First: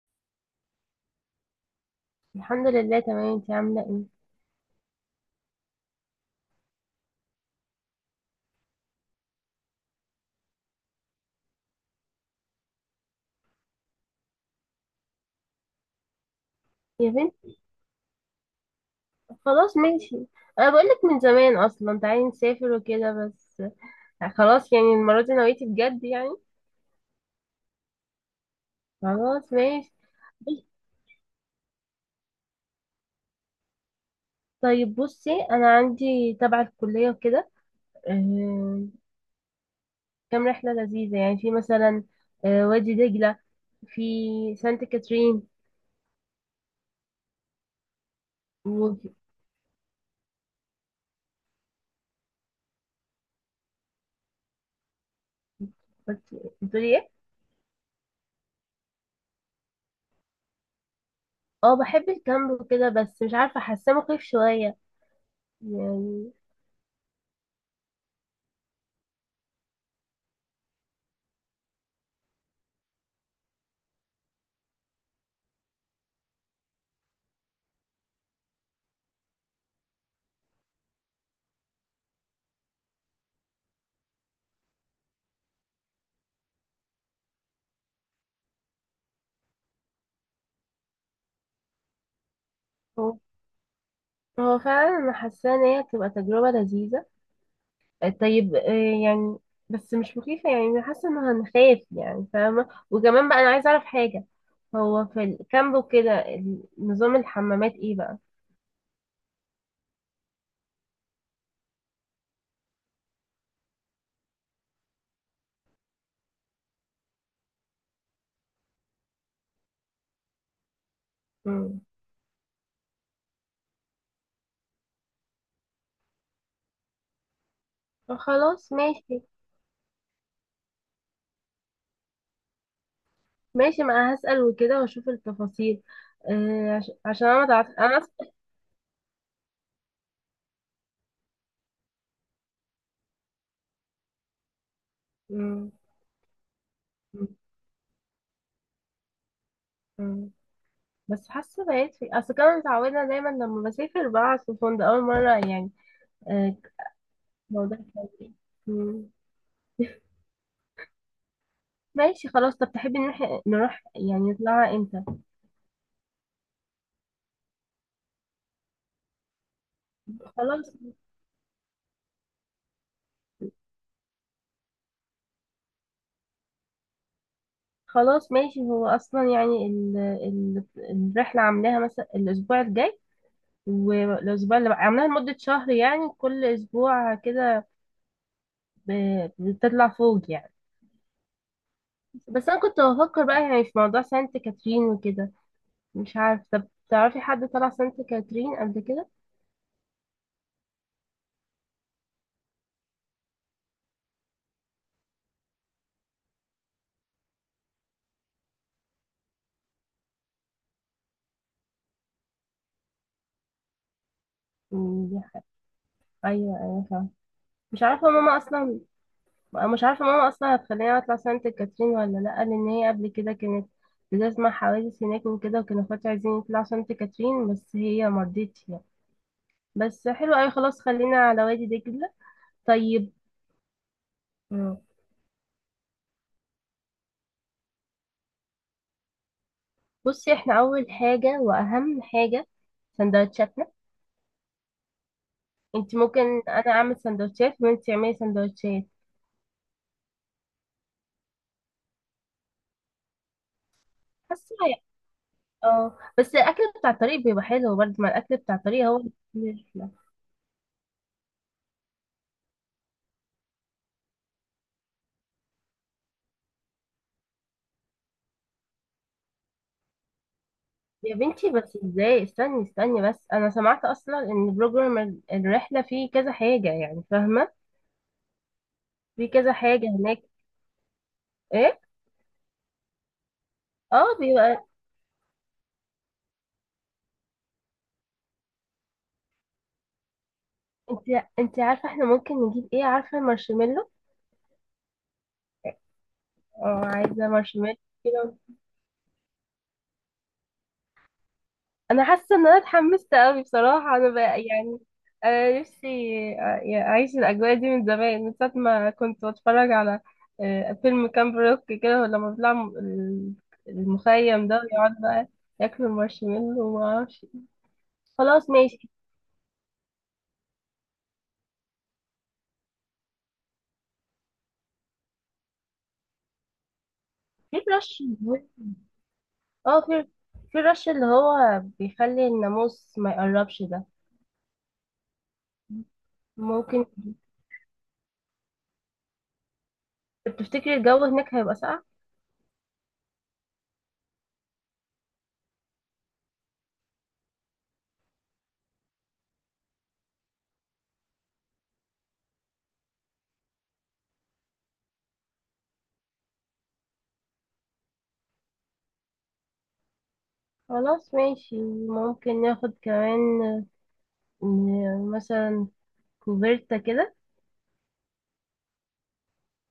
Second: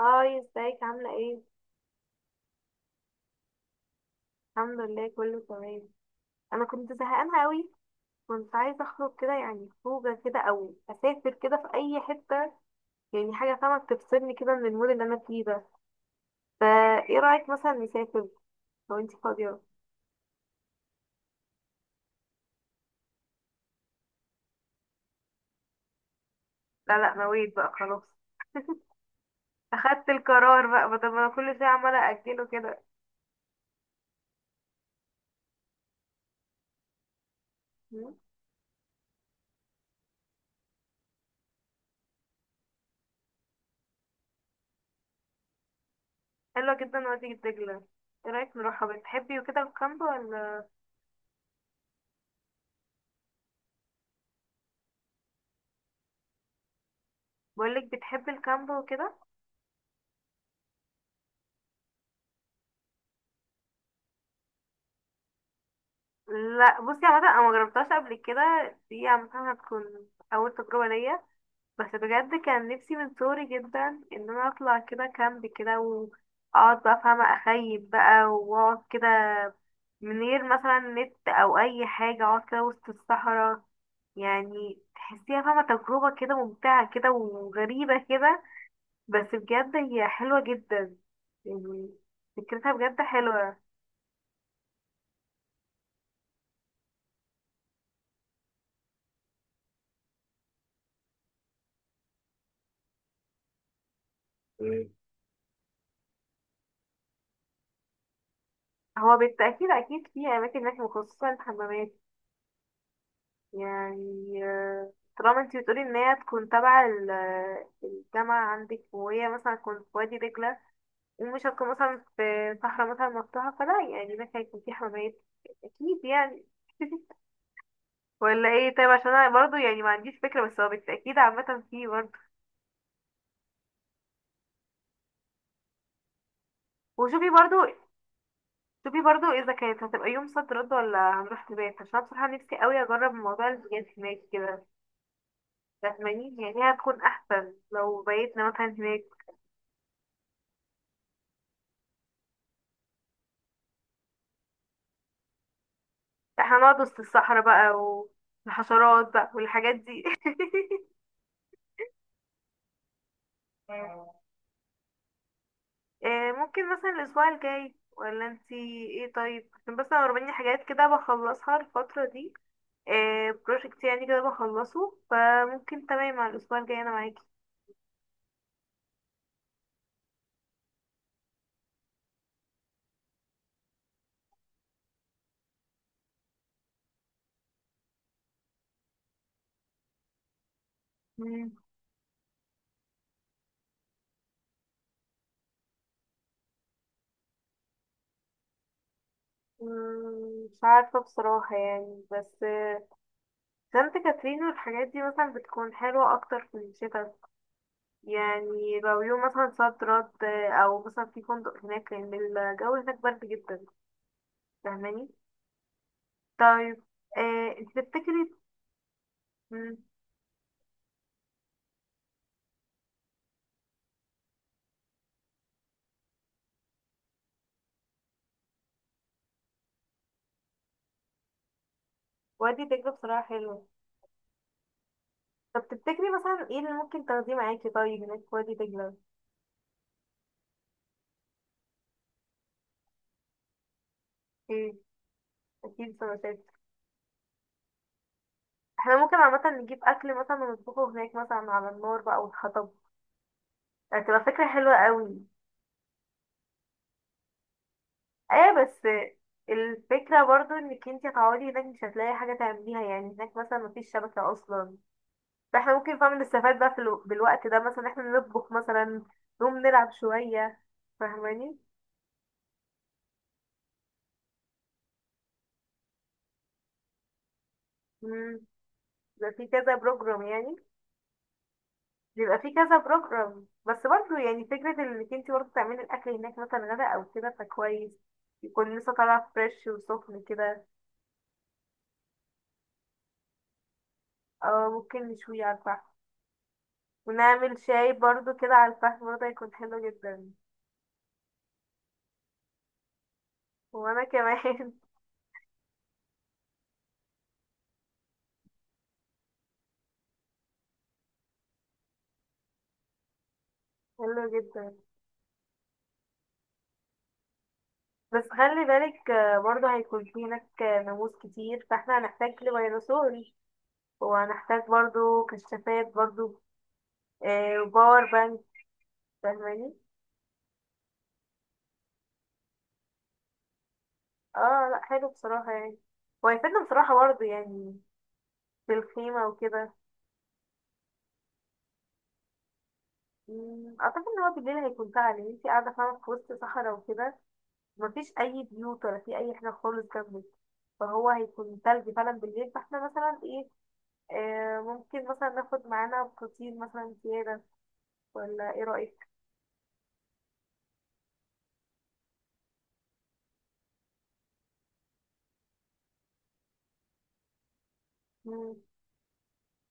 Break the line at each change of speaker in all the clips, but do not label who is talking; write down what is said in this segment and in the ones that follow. هاي ازيك عاملة ايه؟
الحمد لله تمام، انت عامله ايه؟
الحمد لله كله تمام. انا كنت زهقانة قوي. كنت عايزة اخرج كده يعني خروجة كده او اسافر كده في اي حتة. يعني حاجة فاهمة تفصلني كده من المود اللي انا فيه ده. فا
يا
ايه
بنت،
رأيك مثلا نسافر لو انتي فاضية؟
خلاص ماشي. انا بقولك من زمان اصلا تعالي نسافر وكده بس. خلاص يعني المره دي نويتي بجد يعني.
لا لا نويت بقى خلاص.
خلاص ماشي.
اخدت القرار بقى بدل ما انا كل شوية عمالة اجله كده.
طيب بصي، انا عندي تبع الكليه وكده.
م?
آه، كام رحله لذيذه يعني، في مثلا وادي دجله. في سانت كاترين.
حلوة جدا وادي الدجلة. ايه رأيك نروحها
و
بتحبي وكده الكامب ولا؟
بتقولي ايه؟
بقولك بتحبي الكامب وكده.
اه بحب الكامب وكده، بس مش عارفه حاساه مخيف شويه يعني.
لا بصي عامة انا مجربتهاش قبل كده. دي عامة هتكون اول تجربة ليا. بس بجد كان نفسي من صغري جدا ان انا اطلع كده كامب كده واقعد بقى فاهمة اخيم بقى واقعد كده من غير مثلا نت او اي حاجة اقعد كده وسط الصحراء. يعني تحسيها فاهمة تجربة كده ممتعة كده وغريبة كده. بس بجد هي حلوة جدا. يعني فكرتها بجد حلوة.
هو فعلا انا حاسه ان هي تبقى تجربه لذيذه. طيب يعني، بس مش مخيفه يعني، أنا حاسه ان هنخاف يعني فاهمه، وكمان بقى انا عايزه اعرف حاجه.
مم.
هو في الكامب وكده، نظام الحمامات ايه بقى؟
هو بالتأكيد أكيد في أماكن هناك مخصصة للحمامات. يعني طالما انتي بتقولي ان هي تكون تبع الجامعة عندك وهي مثلا تكون في وادي دجلة. ومش هتكون
مم.
مثلا في صحراء مثلا مفتوحة فلا يعني ده هيكون في حمامات اكيد يعني. ولا
خلاص
ايه طيب عشان
ماشي.
انا برضو يعني ما عنديش فكرة بس هو بالتأكيد عامة في برضو.
ماشي ما انا هسأل وكده واشوف التفاصيل. عشان
وشوفي
انا
برضو
متعرف انا
شوفي برضو اذا كانت هتبقى يوم صد رد ولا هنروح نبات عشان أنا بصراحة نفسي قوي اجرب موضوع البيات هناك كده.
مم.
فاهماني يعني هي هتكون
مم.
احسن لو بيتنا مثلا هناك.
مم. بس حاسه بقيت في اصل كنا متعوده دايما لما بسافر بقعد في فندق اول مره يعني.
لا،
آه،
هنقعد وسط الصحراء بقى
الموضوع إيه؟ مم.
والحشرات بقى والحاجات دي.
ماشي خلاص. طب تحبي نروح يعني نطلعها امتى؟
ممكن مثلا الأسبوع الجاي ولا انتي. ايه طيب عشان بس انا ورباني حاجات
خلاص.
كده بخلصها الفترة دي. بروجكت يعني كده بخلصه فممكن تمام على الأسبوع الجاي انا معاكي.
خلاص ماشي. هو اصلا يعني الرحله عاملاها مثلا الاسبوع الجاي، والاسبوع اللي عاملاها لمده شهر يعني، كل اسبوع كده ب... بتطلع فوق يعني.
مم.
بس انا كنت بفكر بقى يعني في موضوع سانت كاترين وكده. مش عارف، طب تعرفي حد طلع سانت كاترين قبل كده؟
مش عارفة بصراحة يعني بس سانت كاترين والحاجات دي مثلا بتكون حلوة أكتر في الشتا. يعني لو يوم مثلا صد رد او مثلا في فندق هناك لان الجو هناك برد جدا. فاهماني.
دي ايوه
طيب
ايوه فاهمة.
انت
مش عارفه ماما
تفتكري؟
اصلا.
مم،
مش عارفة ماما أصلا هتخليني أطلع سانت كاترين ولا لأ، لأن هي قبل كده كانت بتسمع حوادث هناك وكده، وكانوا اخواتي عايزين يطلعوا سانت كاترين بس هي مرضتش يعني. بس حلو أوي، خلاص خلينا على وادي دجلة.
وادي دجلة
طيب.
بصراحة حلو.
مم.
طب تفتكري مثلا ايه اللي ممكن تاخديه معاكي طيب هناك في وادي دجلة؟
بصي، احنا أول حاجة وأهم حاجة سندوتشاتنا.
ايه.
انت
اكيد
ممكن،
سمكات.
أنا أعمل سندوتشات وانت تعملي سندوتشات.
احنا ممكن عامة نجيب اكل مثلا ونطبخه هناك مثلا على النار بقى والحطب. هتبقى فكرة
حاسة
حلوة
يعني-
قوي.
اه بس الأكل بتاع الطريق بيبقى حلو برضه، ما الأكل بتاع
ايه بس
الطريق هو.
الفكرة برضو انك انتي هتقعدي هناك مش هتلاقي حاجة تعمليها يعني هناك مثلا مفيش شبكة اصلا. فاحنا ممكن فاهم نستفاد بقى في بالوقت ده مثلا احنا نطبخ مثلا. نقوم نلعب شوية.
يا بنتي
فاهماني.
بس ازاي، استني استني بس، انا سمعت اصلا ان بروجرام الرحله فيه كذا حاجه يعني فاهمه.
امم
في
بيبقى في
كذا
كذا
حاجه
بروجرام
هناك.
يعني.
ايه.
بيبقى في كذا بروجرام بس
اه
برضه يعني
بيبقى.
فكرة انك انتي برضه تعملي الأكل هناك مثلا غدا أو كده فكويس. يكون لسه طالع فريش وسخن كده.
انت انت عارفه احنا ممكن نجيب ايه؟ عارفه مارشميلو؟
أو ممكن نشويه على الفحم.
اه عايزه
ونعمل
مارشميلو.
شاي برضه
كده.
كده على الفحم برضه هيكون حلو جدا.
انا حاسه ان انا اتحمست قوي بصراحه
وأنا
انا بقى
كمان.
يعني. انا نفسي يعني اعيش الاجواء دي من زمان، من ساعه ما كنت بتفرج على فيلم كامب روك كده، لما بيطلع
حلو
المخيم ده
جدا.
ويقعد بقى ياكل المارشميلو وما اعرفش.
بس
خلاص
خلي
ماشي.
بالك برضه هيكون في هناك ناموس كتير فاحنا هنحتاج لفيروسور. وهنحتاج برضه كشافات برضه.
في رش.
وباور بانك. فاهماني.
اه في رش اللي هو بيخلي الناموس ما يقربش ده.
اه لا حلو بصراحة يعني. وهيفيدنا
ممكن.
بصراحة برضه يعني. في الخيمة وكده.
تفتكري الجو هناك هيبقى ساقع؟
أعتقد إن هو بالليل هيكون سهل إن انتي قاعدة فاهمة في وسط صحراء وكده. مفيش أي بيوت ولا في أي حاجة خالص جنبك. فهو هيكون تلج فعلا بالليل فاحنا مثلا ايه. ممكن مثلا ناخد معانا فطير مثلا زيادة. ولا ايه رأيك؟
خلاص ماشي. ممكن ناخد كمان مثلا كوفيرتا كده.
مم.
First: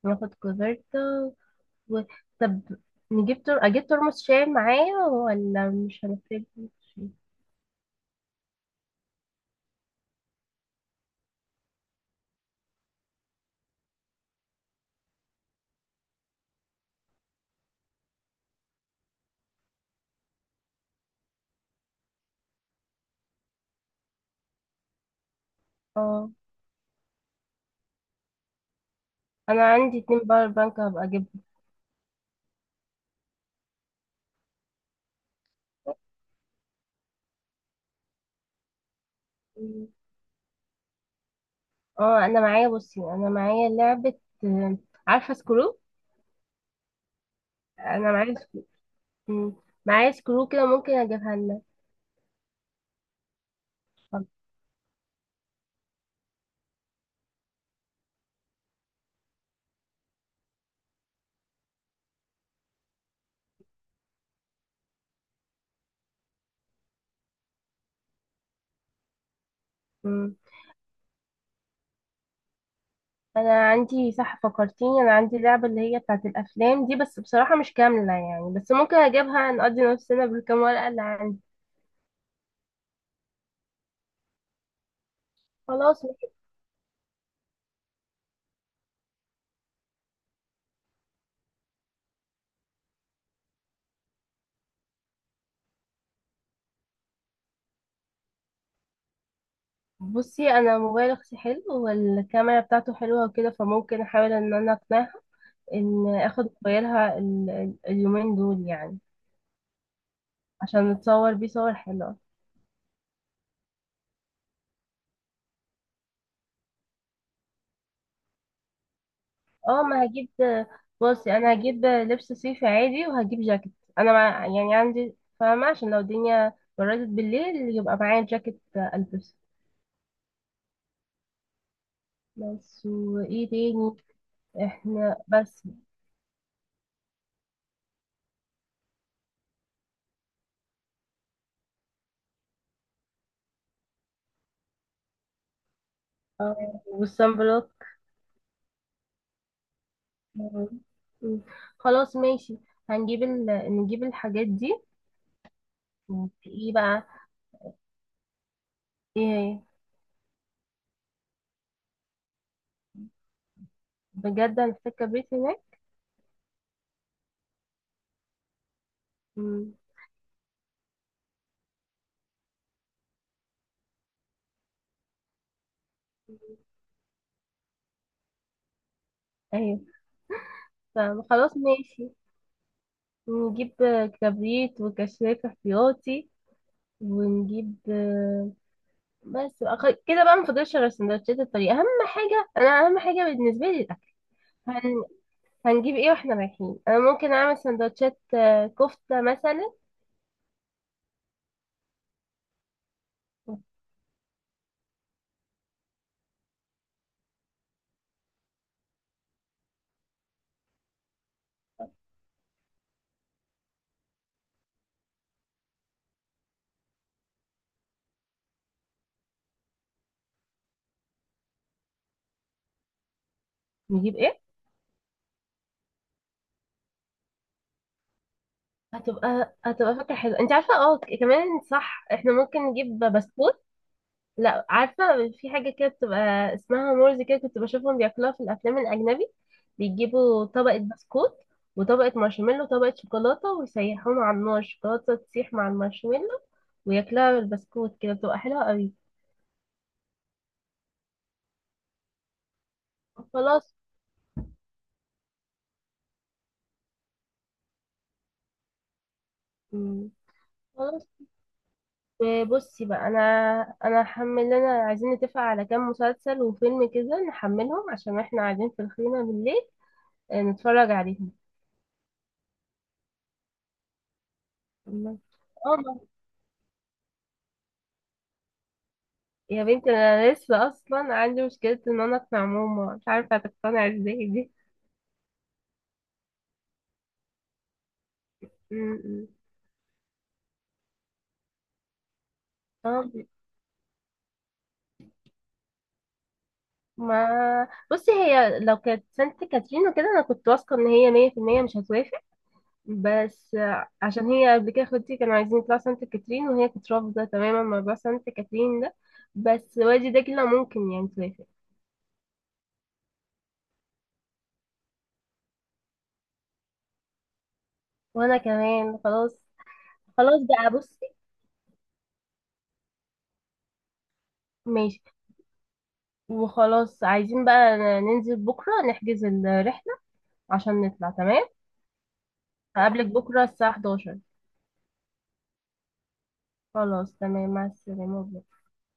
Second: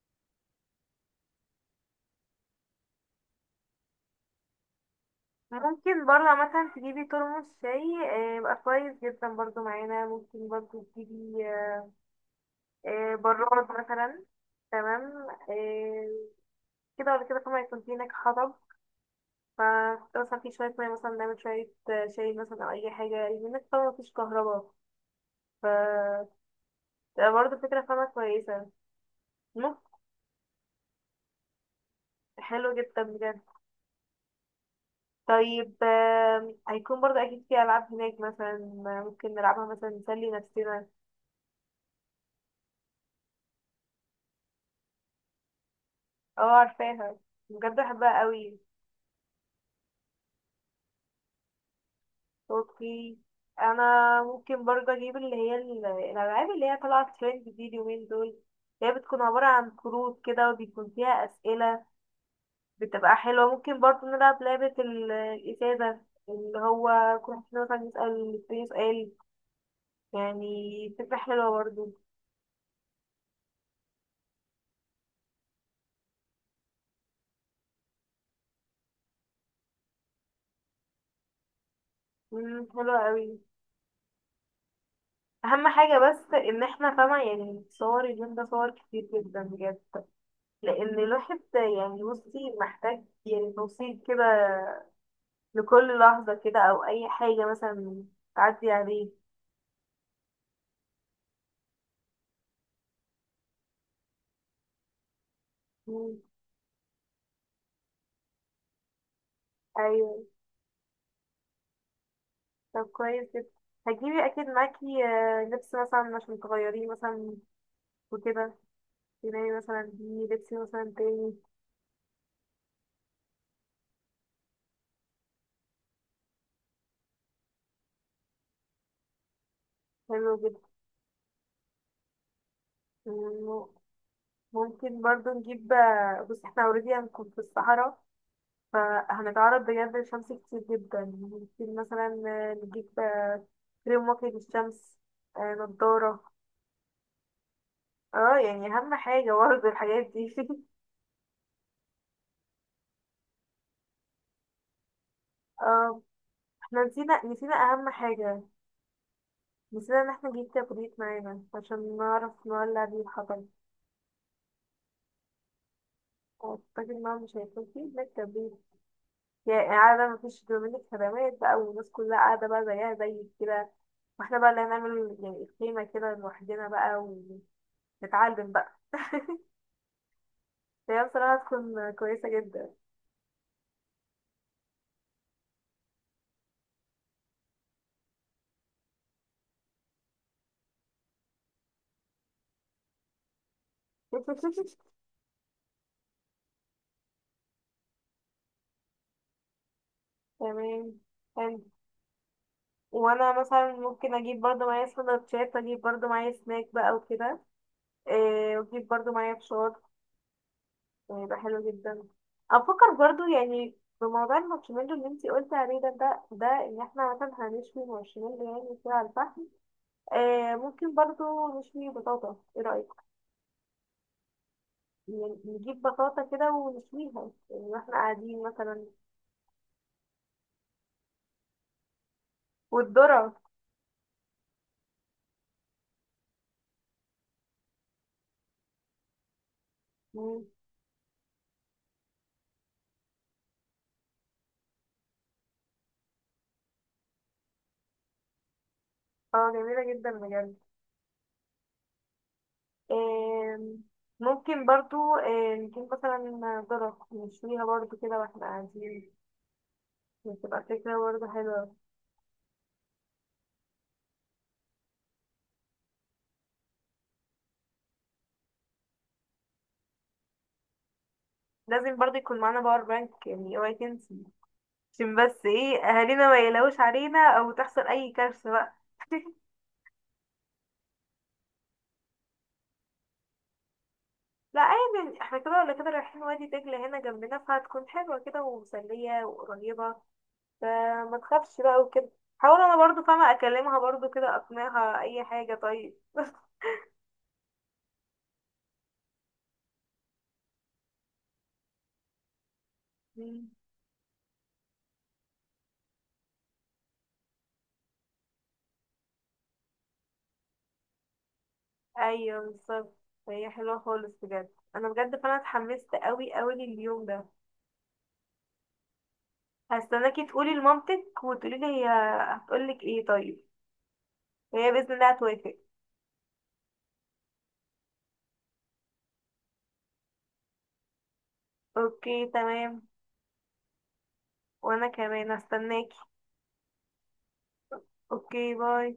ناخد كوفيرتا و... طب نجيب اجيب ترمس شاي معايا ولا مش
ممكن برضه
هنحتاج
عامة تجيبي
شاي؟
ترمس شاي يبقى كويس جدا برضه معانا ممكن برضه تجيبي براد مثلا. تمام. آه، كده ولا كده طبعا يكون في هناك حطب. ف مثلا في شوية مية مثلا نعمل شوية شاي مثلا أو أي حاجة لأن هناك طبعا مفيش كهرباء. ف
اه
تبقى برضه فكرة فاهمة كويسة.
انا
ممكن.
عندي اتنين باور بانك هبقى اجيبهم.
حلو جدا بجد. طيب هيكون برضه أكيد في ألعاب هناك مثلا. ممكن نلعبها مثلا نسلي نفسنا.
اه انا معايا، بصي انا معايا لعبة. آه، عارفة سكرو؟
اه عارفاها. بجد
انا
بحبها
معايا
قوي.
سكرو. مم. معايا سكرو كده، ممكن اجيبها لنا.
اوكي. انا
طب.
ممكن برضه اجيب اللي هي الالعاب اللي هي طالعه ترند دي اليومين دول اللي هي بتكون عباره عن كروت كده وبيكون فيها اسئله. بتبقى حلوه ممكن برضه نلعب لعبه الازازه. اللي هو كل واحد فينا مثلا يسال التاني سؤال.
مم.
يعني فكره حلوه برضه.
انا عندي، صح فكرتيني، انا عندي لعبة اللي هي بتاعت الافلام دي. بس بصراحة مش كاملة يعني، بس ممكن اجيبها نقضي نفسنا بالكام ورقة اللي عندي.
حلوه قوي. اهم حاجه
خلاص ماشي.
بس ان احنا فاهمه يعني صور اليوم ده صور كتير جدا بجد. لان الواحد يعني بصي محتاج يعني توصيل كده. لكل لحظة كده او اي حاجة مثلا تعدي عليه.
بصي انا موبايل اختي حلو والكاميرا بتاعته حلوه وكده، فممكن احاول ان انا اقنعها ان
مم.
اخد موبايلها اليومين دول يعني.
ايوه.
عشان نتصور بيه صور حلوه.
طب كويس جدا. هتجيبي اكيد معاكي لبس مثلا عشان تغيريه مثلا. وكده تلاقي مثلا
اه ما
دي.
هجيب.
لبس مثلا تاني.
بصي انا هجيب لبس صيفي عادي وهجيب جاكيت. انا مع يعني عندي فاهمه، عشان لو الدنيا بردت بالليل يبقى معايا جاكيت البسه.
حلو جدا.
بس وايه
مم.
تاني؟
ممكن
احنا
برضو
بس.
نجيب بصي احنا اوريدي هنكون في الصحراء. فهنتعرض بجد للشمس كتير جدا ممكن مثلا نجيب كريم واقي للشمس. نضارة.
اه والصن بلوك.
اه يعني أهم حاجة برضه الحاجات دي.
مم. مم. خلاص ماشي. هنجيب نجيب الحاجات دي.
اه
مم. ايه
احنا
بقى؟
نسينا أهم حاجة.
ايه.
نسينا إن احنا نجيب كبريت معانا عشان نعرف نولع بيه الحطب.
بجد هنحتاج كبريت هناك.
أعتقد إن هو مش هيكون فيه هناك كبريت. يعني
مم.
قاعدة مفيش دومينيك خدمات بقى والناس كلها قاعدة بقى زيها زي كده. واحنا بقى اللي هنعمل يعني الخيمة كده لوحدنا بقى. ونتعلم بقى.
ايوه.
هي بصراحة
فخلاص
تكون
ماشي،
كويسة جدا.
نجيب كبريت وكشاف احتياطي. ونجيب بس كده بقى، ما فاضلش غير سندوتشات الطريق. اهم حاجه انا، اهم حاجه بالنسبه لي الاكل. هن... هنجيب ايه واحنا رايحين؟ انا ممكن اعمل سندوتشات كفته مثلا.
تمام. حلو. وانا مثلا ممكن اجيب برضو معايا سندوتشات اجيب برضو معايا سناك بقى وكده. إيه واجيب برضو معايا فشار. يعني يبقى حلو جدا. افكر برضو يعني بموضوع المارشميلو اللي انتي قلتي عليه ده ان احنا مثلا هنشوي مارشميلو يعني كده على الفحم. إيه ممكن برضو نشوي بطاطا ايه رأيك؟
نجيب ايه.
يعني نجيب بطاطا كده ونشويها. يعني واحنا قاعدين مثلا.
هتبقى فكرة حلوة. انت عارفة، اه كمان صح، احنا ممكن نجيب
والذرة.
بسكوت. لا عارفة، في حاجة كده بتبقى اسمها مورز كده، كنت بشوفهم بياكلوها في الأفلام الأجنبي. بيجيبوا
مم.
طبقة بسكوت وطبقة مارشميلو وطبقة شوكولاتة، ويسيحوهم على النار، الشوكولاتة تسيح مع المارشميلو وياكلوها بالبسكوت كده. بتبقى حلوة قوي.
اه جميلة جدا بجد.
خلاص.
آم، ممكن برضو نجيب مثلا ذرة نشويها برضو كده واحنا قاعدين.
مم.
بتبقى فكرة
خلاص
برضو حلوة.
بصي بقى، انا هحمل لنا، عايزين نتفق على كام مسلسل وفيلم كده نحملهم عشان احنا قاعدين في الخيمة بالليل نتفرج عليهم.
لازم برضو يكون معانا باور بانك يعني اوعي تنسي. عشان
الله.
بس ايه
اه.
اهالينا ما يقلقوش علينا او تحصل اي كارثة بقى.
يا بنتي انا لسه اصلا عندي مشكلة ان انا اقنع ماما، مش عارفة هتقتنع ازاي دي.
لا عادي احنا كده ولا كده رايحين وادي دجلة هنا جنبنا فهتكون حلوة كده
م-
ومسلية
م.
وقريبة. فما تخافش بقى وكده. حاول انا برضو
اه.
فاهمة اكلمها برضو كده اقنعها اي حاجة طيب.
ما بصي هي لو كانت سانت كاترين وكده، انا كنت واثقة ان هي 100% مش هتوافق. بس عشان هي قبل كده اخواتي كانوا عايزين يطلعوا سانت كاترين وهي كانت رافضة تماما موضوع سانت كاترين ده. بس والدي ده كله ممكن يعني توافق.
ايوه بالظبط. فهي حلوه خالص بجد. انا بجد فانا اتحمست قوي قوي لليوم ده.
وانا كمان خلاص.
هستناكي
خلاص
تقولي
بقى بصي.
لمامتك وتقولي لي هي هتقولك ايه طيب؟ هي باذن
ماشي.
الله هتوافق.
وخلاص عايزين بقى ننزل بكرة نحجز الرحلة عشان نطلع تمام.
اوكي تمام.
هقابلك بكرة الساعة 11.
وانا كمان هستناكي.
خلاص تمام، مع السلامة.
اوكي باي.